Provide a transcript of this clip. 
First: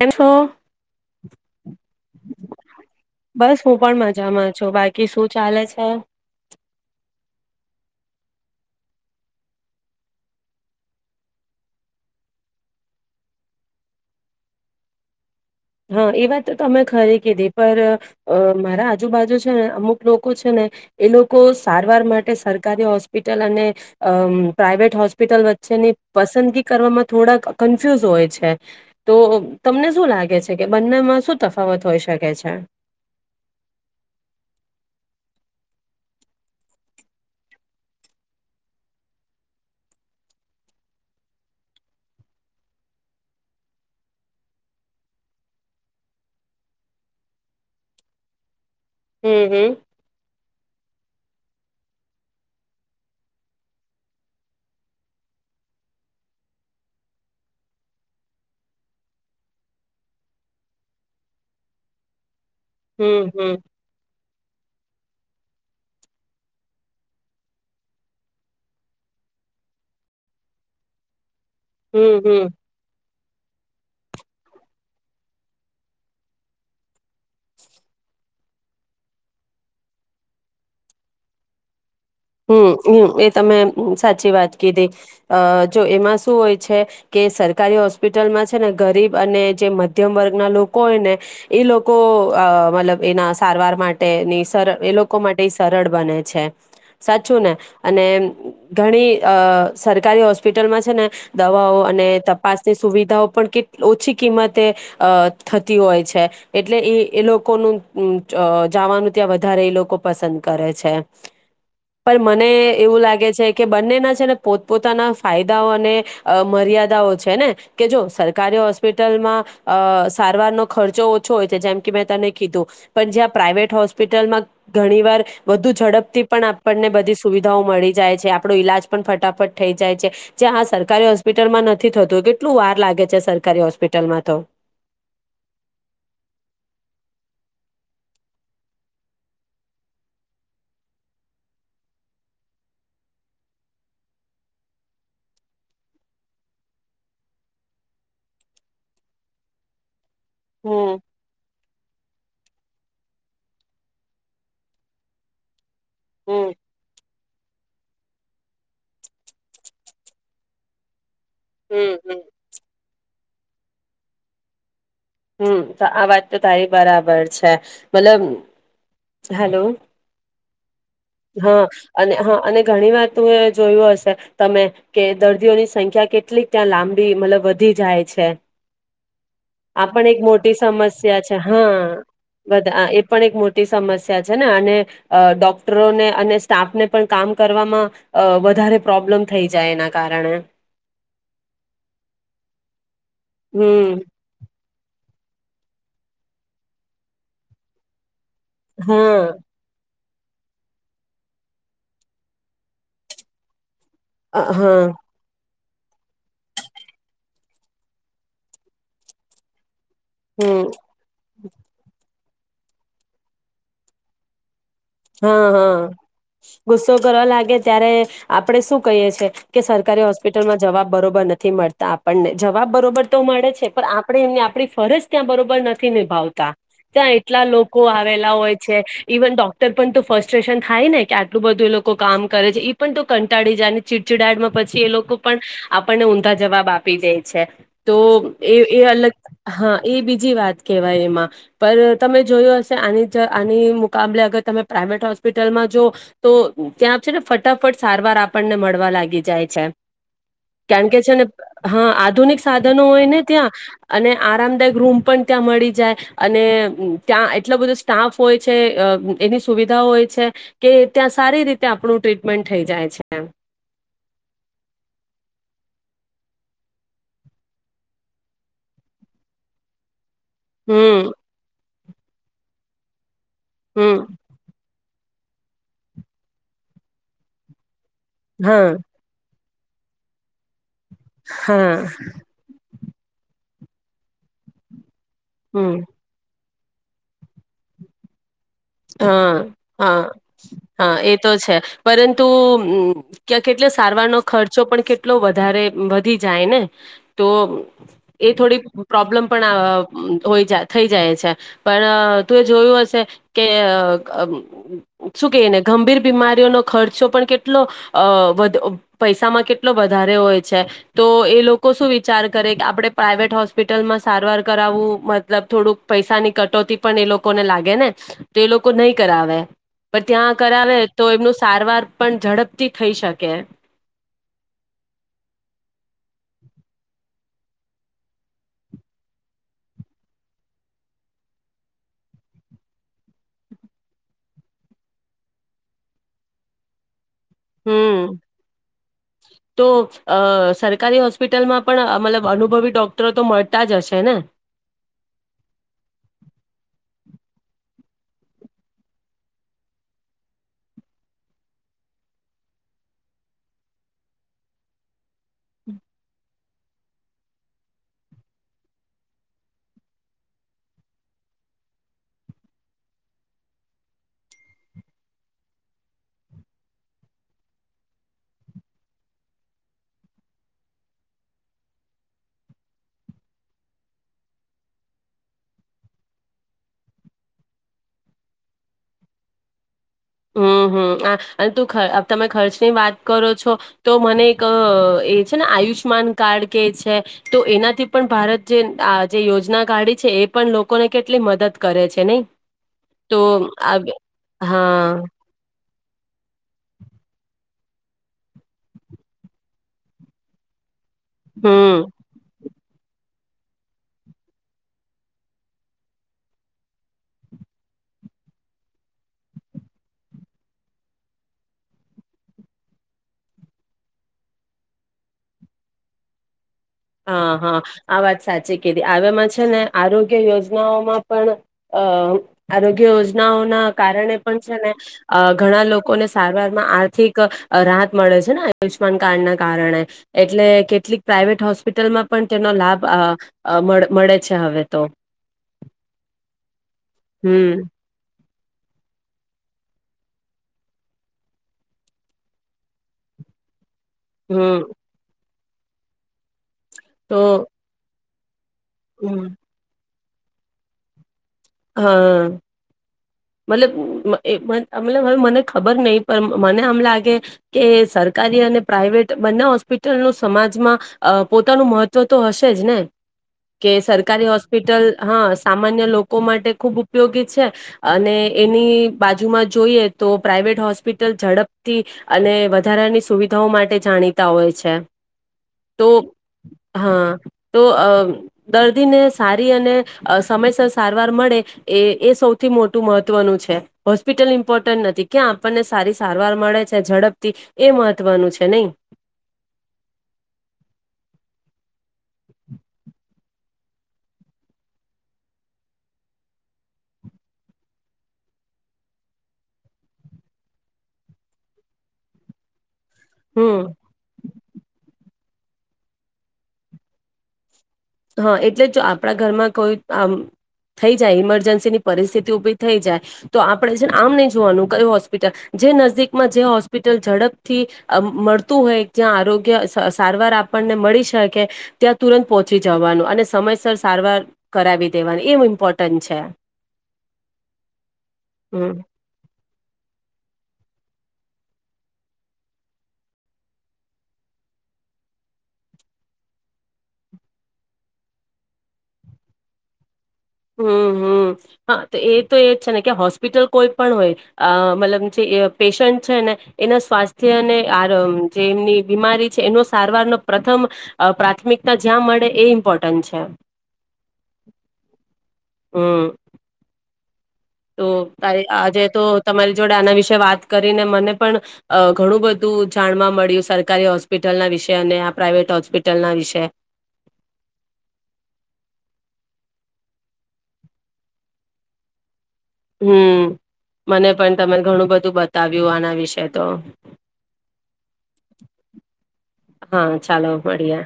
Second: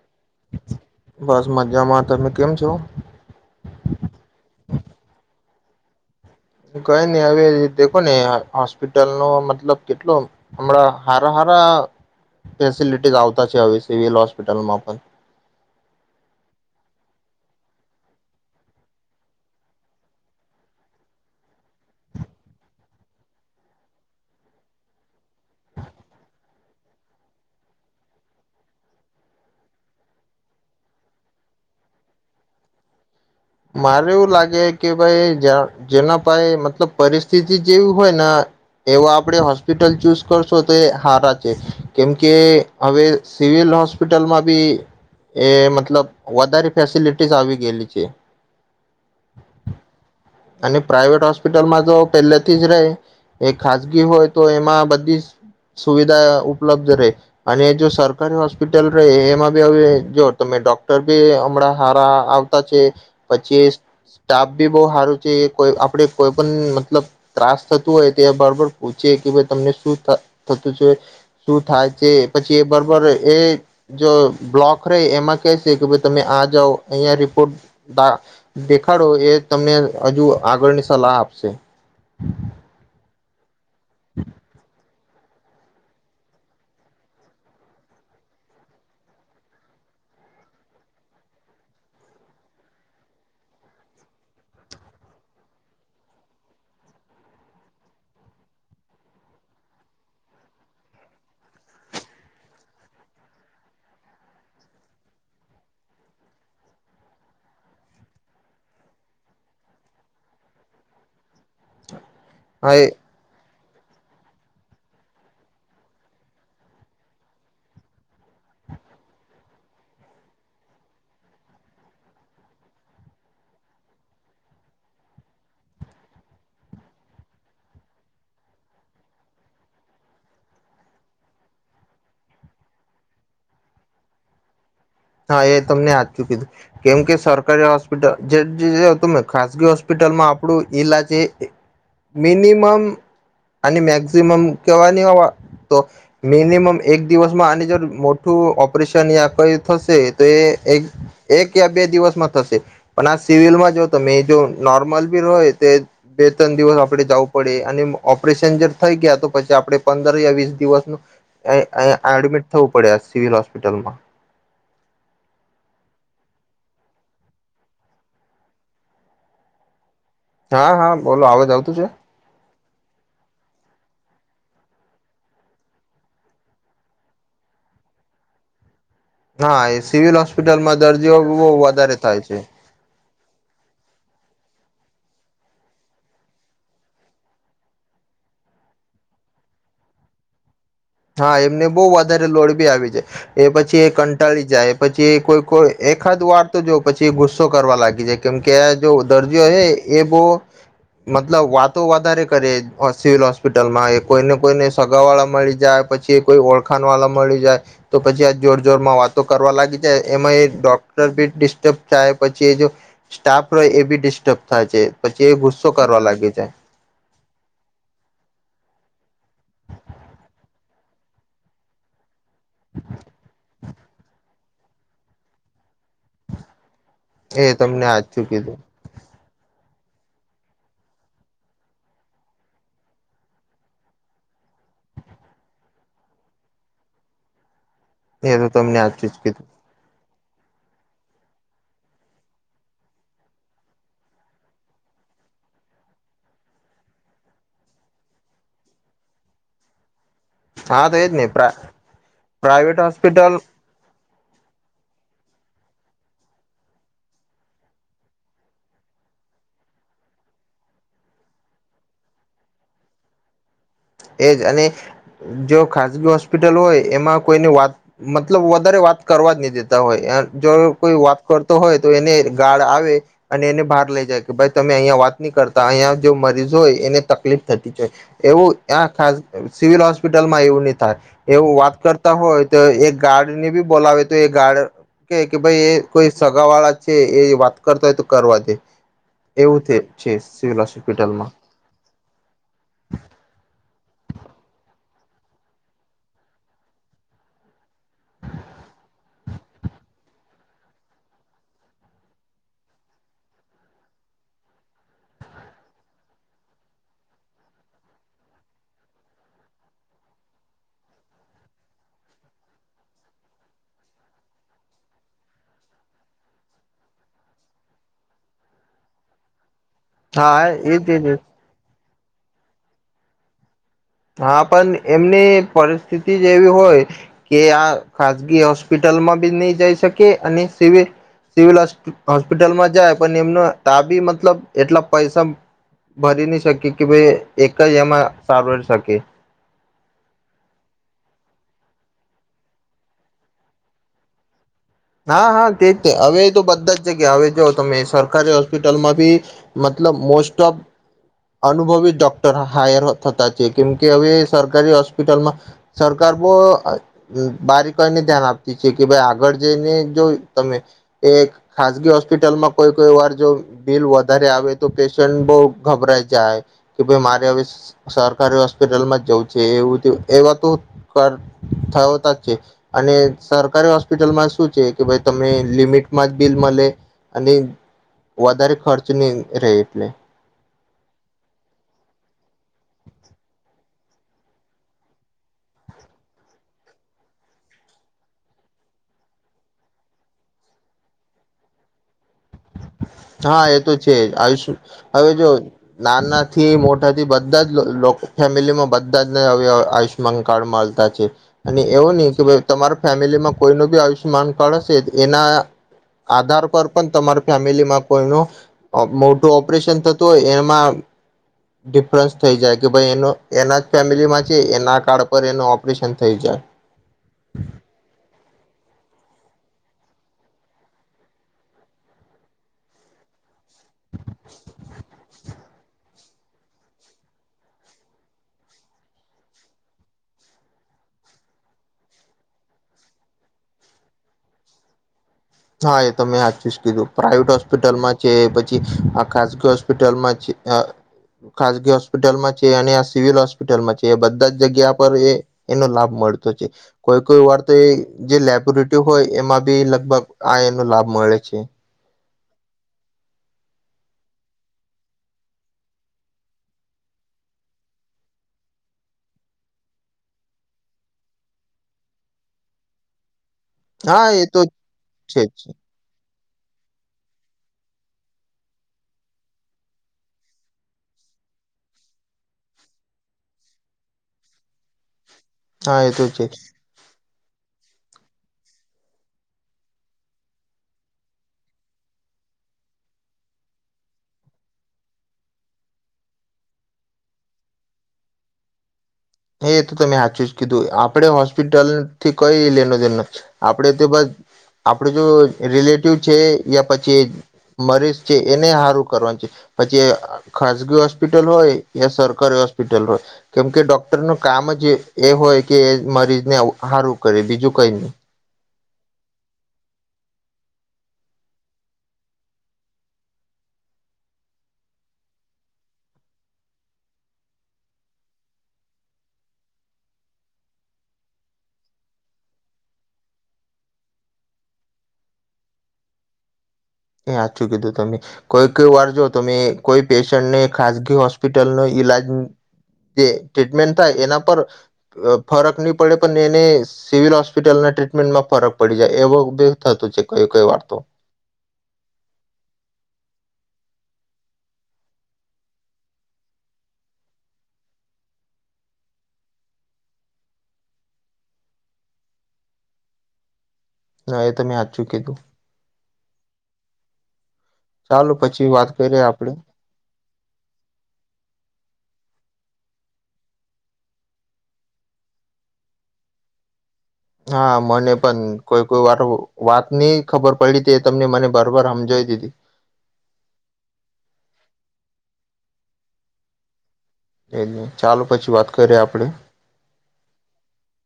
એમ છો? બસ મજ બસ હું પણ મજામાં છું, બાકી કી શું ચાલે છે? કઈ નઈ હવે દેખો ને હોસ્પિટલનો મતલબ કેટલો હમણાં હારા હારા ફેસિલિટીસ આવતા છે, હવે સિવિલ હોસ્પિટલમાં પણ. હા, એ વાત તો તમે ખરી કીધી પર અહ મારા આજુબાજુ છે ને, અમુક લોકો છે ને, એ લોકો સારવાર માટે સરકારી હોસ્પિટલ અને અહ પ્રાઈવેટ હોસ્પિટલ વચ્ચેની પસંદગી કરવામાં થોડા કન્ફ્યુઝ હોય છે, તો તમને શું લાગે છે? કે બંનેમાં શું તફાવત હોય શકે છે? મારે એવું લાગે કે ભાઈ જેના પાય મતલબ પરિસ્થિતિ જેવી હોય ને એવા આપડે હોસ્પિટલ ચૂઝ કરશો તો હારા છે, કેમકે હવે સિવિલ હોસ્પિટલમાં બી એ મતલબ વધારે ફેસિલિટીસ આવી ગયેલી છે. હમ્મ, હમ્મ. અને પ્રાઇવેટ હોસ્પિટલમાં તો પહેલાથી જ રહે એ ખજગી હોય, તો એમાં બધી સુવિધા ઉપલબ્ધ રહે અને જો સરકારી હોસ્પિટલ રહે એમાં બી હવે જોઓ તમે ડોક્ટર બી હમણાં હારા આવ તા છે. હમ હમ પછી સ્ટાફ ભી બો હા પછી કોય આપડે કોઈ પણ મતલબ ત્રાસ થતું હોય તે બરબર પૂછયે કે ભાઈ તમને શું થતું છે? શું થાય છે હમ હમ પછી એ બરોબર એ જો બ્લોક રેય એમાં કે છે કે ભાઈ તમે આ જાવો અહિયાં રિપોર્ટ તા દેખાડો એ તમને અજુ આગળની સલાહ આપશે. હમ હ એ તમે. સાચચી વાતકી તે. અ જો એમાં શું હોય છે કે સરકારી હોસ્પિટલમાં છે ને ગરીબ અને જે મધ્યમ વર્ગના લોકો હોય ને એ લોકો મતલબ એના સારવાર માટેની સર એ લોકો માટે સરળ બને છે. સાચું ને અને ઘણી સરકારી હોસ્પિટલમાં છે ને દવાઓ અને તપાસની સુવિધાઓ પણ કેટલી ઓછી કિંમતે થતી હોય છે એટલે એ એ લોકોનું જવાનું ત્યાં વધારે એ લોકો પસંદ કરે છે. પણ મને હા એ એવું લાગે છે. કે બંનેના છે ને પોતપોતાના ફાયદાઓ અને મર્યાદાઓ છે ને કે જો સરકારી હોસ્પિટલમાં સારવારનો ખર્ચો ઓછો હોય છે જેમ કે મેં તને કીધું પણ જ્યાં પ્રાાઈવેટ હોસ્પિટલમાં ઘણી વાર વધુ ઝડપથી પણ. આપણને બધી સુવિધાઓ મળી જાય છે આપણો ઈલાજ પણ ફટાફટ થઈ જાય છે જે હા સરકારી હોસ્પિટલમાં નથી થતું કેટલું વાર લાગે છે સરકારી હોસ્પિટલમાં તો. હા એ તમને યાદ ચુકી હતું કેમ કે સરકારી હોસ્પિટલ જે તમે ખાસગી હોસ્પિટલમાં આપણું ઈલાજ એ મિનિમમ આની મેક્સિમમ કેવાની હો તો મિનિમમ એક દિવસમાં આની જો મોટું ઓપરેશન યા કઈ. થશે. તો એક હમ એક યા બે દિવસમાં થશે. પણ આ સિવિલમાં જો તમે એ જો નોર્મલ બી હોય તો. બે હમ ત્રણ દિવસ આપણે જવું પડે. અને ઓપરેશન જે થઈ ગયા તો પછી આપડ પંદર યા વીસ દિવસનું. હમ હમ એડમિટ થવું પડ્યા સિવિલ હોસ્પિટ હોપિટલમાં હમ તો આ વાત તો તારી બરાબર છે મતલબ હેલો. હા હા બોલો આવજ હા આવતું છે. અને હા અને ઘણી વાત એ જોયું હશે તમે કે દર્દીઓની સંખ્યા કેટલીક ત્યાં લાંબી મતલબ વધી જાય છે. હા એ આ પણ સિવિલ એક મોટી હોસ્પિટલમાં દર્દીઓ સમસ્યા છે બહુ વધારે હા થાય છે બધા એ પણ એક મોટી સમસ્યા છે. ને અને ડોક્ટરોને અને સ્ટાફને પણ કામ કરવામાં અ વધારે પ્રોબ્લમ થઈ જાય એના કારણે. હા એમને બહુ વધારે લોડ ભી આવી જાય. એ પછી એ હમ કંટાળી જાય એ પછી... કોઈ કોઈ એકાદ વાર તો જોવ પછી ગુસ્સો કરવા લાગી જાય... કેમ કે આ જો હા દર્દીઓ હ... એ બહુ મતલબ વાતો વધારે કરે સિવિલ હોસ્પિટલમાં. કોઈને કોઈને હા સગાવાળા મળી... [unintelligible] પછી એ કોઈ ઓળખાણ વાળા મળી જાય તો પછી આ જોર જોર માં વાતો કરવા લાગી એમાં એ હમ ડોક્ટર બી ડિસ્ટર્બ થાય પછી એ જો સ્ટાફ રે એ બી ડિસ્ટર્બ થાય છે પછી એ હા ગુસ્સો હા કરવા લાગી ગુસ્સો કરવા લાગે ત્યારે આપડે શું કહી છે કે સરકારી હોસ્પિટલમાં જવાબ બરોબર નથી મળતા પણને જવાબ બરોબર તો મળે છે પણ આપણેે એમને આપણી ફરજ ત્યાં બરોબર નથી નિભાવતા. ત્યાં એટલા જાય એ લોકો તમને હાચું આવેલા કીધું હોય છે ઇવન ડોક તર પણ તો ફસ્ટ્રેશન થાય ને કે આટલું બધું એ લોકો કામ કરે છે એ પણ તો કંટાળી જાય ને ચીડચીડાડમાં પછી એ લોકો પણ આપણને ઊંધા જવાબ આપી દે છે. તો તો એ તમને એ હાચું અલગ જ કીધું હા એ બી જી વાત કેવાય એમાં પર તમે જોયુ હશે આ આની મુકાબલે અગર- તમે પ્રાાઈવેટ હોસ્પિટલમાં જો તો ત્યાં છે ને ફટાફટ સારવાર આપણને મળવા લાગી જાય છે. હા કારણ તો કે એજ છે ને પ્રા હા આધુનિક પ્રાઇવેટ સાધનો હોય ને હોસ્પિટલ ત્યાં અને આરામદાયક રૂમ પણ ત્યાં મળી જાય અને અ ત્યાં એટલો બધો સ્ટાફ હોય છે. એની સુવિધાઓ હોય છે કે ત્યાં સારી રીતે આપણું ટ્રીટમેન્ટ થઈ જાય છે. એમ એજ અને જો ખાનગી હોસ્પિટલ હોય એમાં કોઈને વાત મતલબ વધારે વાત કરવા જ નહી દેતા હોય જો કોઈ હમ વાત કરતો હોય તો એને ગાળ આવે અને એને બહાર લઈ હમ જાય કે ભાઈ તમે અહં વાત ની કરતા અહીંયા જો મરીજ હોય એને તકલીફ થતી છે. હા સિવિલ હોસ્પિટલમાં એવું નથી. એવું હા વાત કરતા હોય તો એક ગાર્ડ ને બી બોલાવે તો એ ગાર્ડ કેય કે ભાઈ એ હમ કોઈ સગા વાળા છે એ વાત કરતા હોય તો કરવા દે. હા એવું હા છે સિવિલ હા એ તો હોસ્પિટલમાં છે પરંતુમ ક્યા કેટલા સારવારનો ખર્ચો પણ કેટલો વધારે વધી જાય ને તો એ થોડી પ્રોબ્લેમ પણ થઈ જાય છે પણ તું એ જોયું હશે કે શું કહીને ગંભીર બીમારીઓનો ખર્ચો પણ કેટલો પૈસામાં કેટલો અ વધારે હોય છે તો એ લોકો શું વિચાર કરે કે આપણે પ્રાઇવેટ હોસ્પિટલમાં સારવાર કરાવવું મતલબ થોડુંક પૈસાની કટોતી પણ એ લોકોને લાગે ને. તે લોકો નહીં કરાવે. પણ ત્યાં હા કરાવે એજ તો એજ એમનું સારવાર પણ ઝડપથી ખઈ શકે. હા પણ એમની પરિસ્થિતિ જ એવી હોય કે આ ખાસગી હોસ્પિટલમાં બી નહી જઈ શકે અને સિવિ સિવિલ હોસ્પિટલમાં જાય પણ એમનો ત બી મતલબ એટલા પૈસા ભરી નહી શકે કે ભાઈ એક જ એમાં હમ સારવાર તો સરકારી હોસ્પિટલમાં પણ મતલબ અનુભવી ડોક્ટરો તો મળતા જ હશે ને. હા હા તેજ હવે તો બધા જ જગ્યા હવે જાઓ તમે સરકારી હોસ્પિટલમાં બી મતલબ મોસ્ટ ઓફ અનુભવી ડોક્ટર હાયર થતા છે કેમકે હવે સરકારી હોસ્પિટલમાં સરકાર બહ બારી કોઈને ધ્યાન આપતી છે કે ભાઈ આગળ જેને જો તમે એ ખાસગી હોસ્પિટલમાં કોઈ કોઈ વાર જો બિલ વધારે આવે તો પેશન્ટ બહ ગભરાઈ જાય કે ભાઈ મારે હવે સરકારી હોસ્પિટલમાં જ જવું છે એવું એવા તો થયોતા જ છે અને સરકારી હોસ્પિટલમાં શું છે કે ભાઈ તમે લિમિટમાં જ બિલ મળે અને વધારે ખર્ચ ન રહે એટલે હમ્મ હમ્મ હ અને તું તમે ખર્ચની વાત કરો છો તો મને એક એ છે ને આયુષમાન કાર્ડ કે છે તો એનાથી પણ ભારત જે આ જે યોજના કાઢી છે એ પણ લોકોને કેટલી મદદ કરે છે નહી. તો હા એ તો આ છે આયુષ્ય હા હવે જો. નાના થી મોટાથી બધા જ ફેમિલી માં બધા જ ને આયુષ્યમાન કાર્ડ મળતા. અને હમ એવો નહી કે ભાઈ તમારા ફેમિલીમાં કોઈ ન બી આયુષ્યમાન કાર્ડ હશે એના આધાર પર પણ તમારે ફેમિલીમાં કોઈનું મોટું ઓપરેશન થતું હોય એમાં ડિફરન્સ થઈ જાય કે ભાઈ એ એના જ ફેમિલીમાં છે એના કાર્ડ પર એનું ઓપરેશન થઈ જાય. હા હા આ વાત સાચી કીધી આમાં છે ને આરોગ્ય યોજનાઓમાં પણ અ આરોગ્ય યોજનાઓ ના કારણે પણ છે ને અ ઘણા લોકોને સારવારમાં આર્થિક રાહત મળે છે ને આયુષ્યમાન કાર્ડના કારણે એટલે કેટલીક પ્રાઇવેટ હોસ્પિ પીટલ માં પણ તેનો લાભ મળે છે હવે તો. હા એ તમે હાચુ જ કીધું. પ્રાાઈવેટ હમ હોસ્પિટલમાં છે પા છીઆ ખગી હોસ્પિટલમાં છે ખાસગી હોસ્પિટલમાં છે અને આ સિવિલ હોસ્પિટલમાં છે. તે બધા જ હમ જગ્યા પર એ એનો લાભ મળતો છે. કોઈ કોઈ તો વરતે જે લેપ ઋત્યુ હોય એમાં બી લગભગ આ એનો લાભ મળે છે. હા. મતલબ એ મતલબ હ મને ખબર નહી પણ મને આમ લાગે કે સરકારી અને પ્રાઈવેટ બંને હોસ્પિટલનું સમાજમાં અ પોતાનું મહત્વ તો હશે જ ને. કે હા એ સરકારી તો હોસ્પિટલ છે હા જ સામાન્ય લોક લોકો માટે ખૂબ ઉપયોગી છે. અને એની બાજુમાં જોઈએ તો પ્રાઇવેટ હોસ્પિટલ ઝડપથી અને વધારાની સુવિધાઓ માટે જાણીતા હોય છે. હા તો એ છે હા. તો દર્દીને સારી અને સમયસર સારવાર મળે એ એ સૌથી થી મોટું મહત્વનું છે હોસ્પિટલ ઇમ્પોર્ટન્ટ નથી ક્યાં આપણને સારી સારવાર મળે છે ઝડપથી એ મહત્વનું છે નહી. હ, એ તો તમે સાચું જ કીધું આપણે હોસ્પિટલ થી કઈ લેનો જે આપણે તો બસ આપડ જો રિલેટિવ છે. યા પછી મરીજ છે એને સારું કરવાનું છે. પછી ખાસગી હોસ્પિટલ હોય યા સરકારી હોસ્પિટલ હોય. કેમ હમ કે ડોકર. નું કામ જ એ, હોય કે એ મરીજને સારું કરે બીજું કઈ નહી. હા એટલે જો આપણા ઘરમાં કોઈ આ થઈ જાય ઈમરજન્સીની પરિસ્થિતિ ઉભી થઈ જાય તો આપણે છે. આમ નહી જોવાનું કઈ હોસ્પિટલ જે નજીદીકમાં જે હોસ્પિટલ ઝડપથી મળતું હોય ત્યાં આરોગ્ય સારવાર આપણને મળી શકે ત્યાં તુરંત પ. પછી જવાનું અને સમયસર સારવાર કરાવી દેવાની એમ ઇમ્પોર્ટન્ટ છે. એ, સાચું કીધું તમે કોઈક હમ વાર જો તમે કોઈ પેશન્ટને ખાસગી. હોસ્પિટલ ન ઈલાજ જે ટ્રીટમેન્ટ થાય, એના પર ફરક નહી, પડે પણ એને સિવિલ હોસ્પિટલના ટ્રીટમેન્ટમાં ફરક પડી જાય એવું થત. હમ હમ. હા, તો એ તો એ જ છે. ને કે હોસ્પિટલ કોઈ પણ હોય મતલબ જે પેશન્ટ છે. ને એના સ્વાસ્થ્ય અને આ જે એમની બીમારી છે. એનો સારવારનો પ્રથમ પ્રાથમિકતા જ્યાં મળે એ ઇમ્પોર્ટન્ટ છે. ના એ તમે હાચું કીધું હ. તો ચાલો તારી પછી વાત આજે કરીએ તો આપડે તમારી જોડે આના વિશે વાત કરીને મને પણ. ઘણું, બધું જાણવા મળ્યું સરકારી હોસ્પિટલના વિશે અને આ પ્રાાઈવેટ હોસ્પિટલના વિશે. હા, મને પણ કોઈ કોઈ વાર વાત નહી ખબર પડી હતી, એ તમને મને બરબર સમજાવી દીધી. હમ, મને પણ તમે ઘણું બધું બતાવ્યું આના વિશે તો. એ, નહી ચાલો પછી, વાત કરીએ આપડે. હા ચાલો મળીએ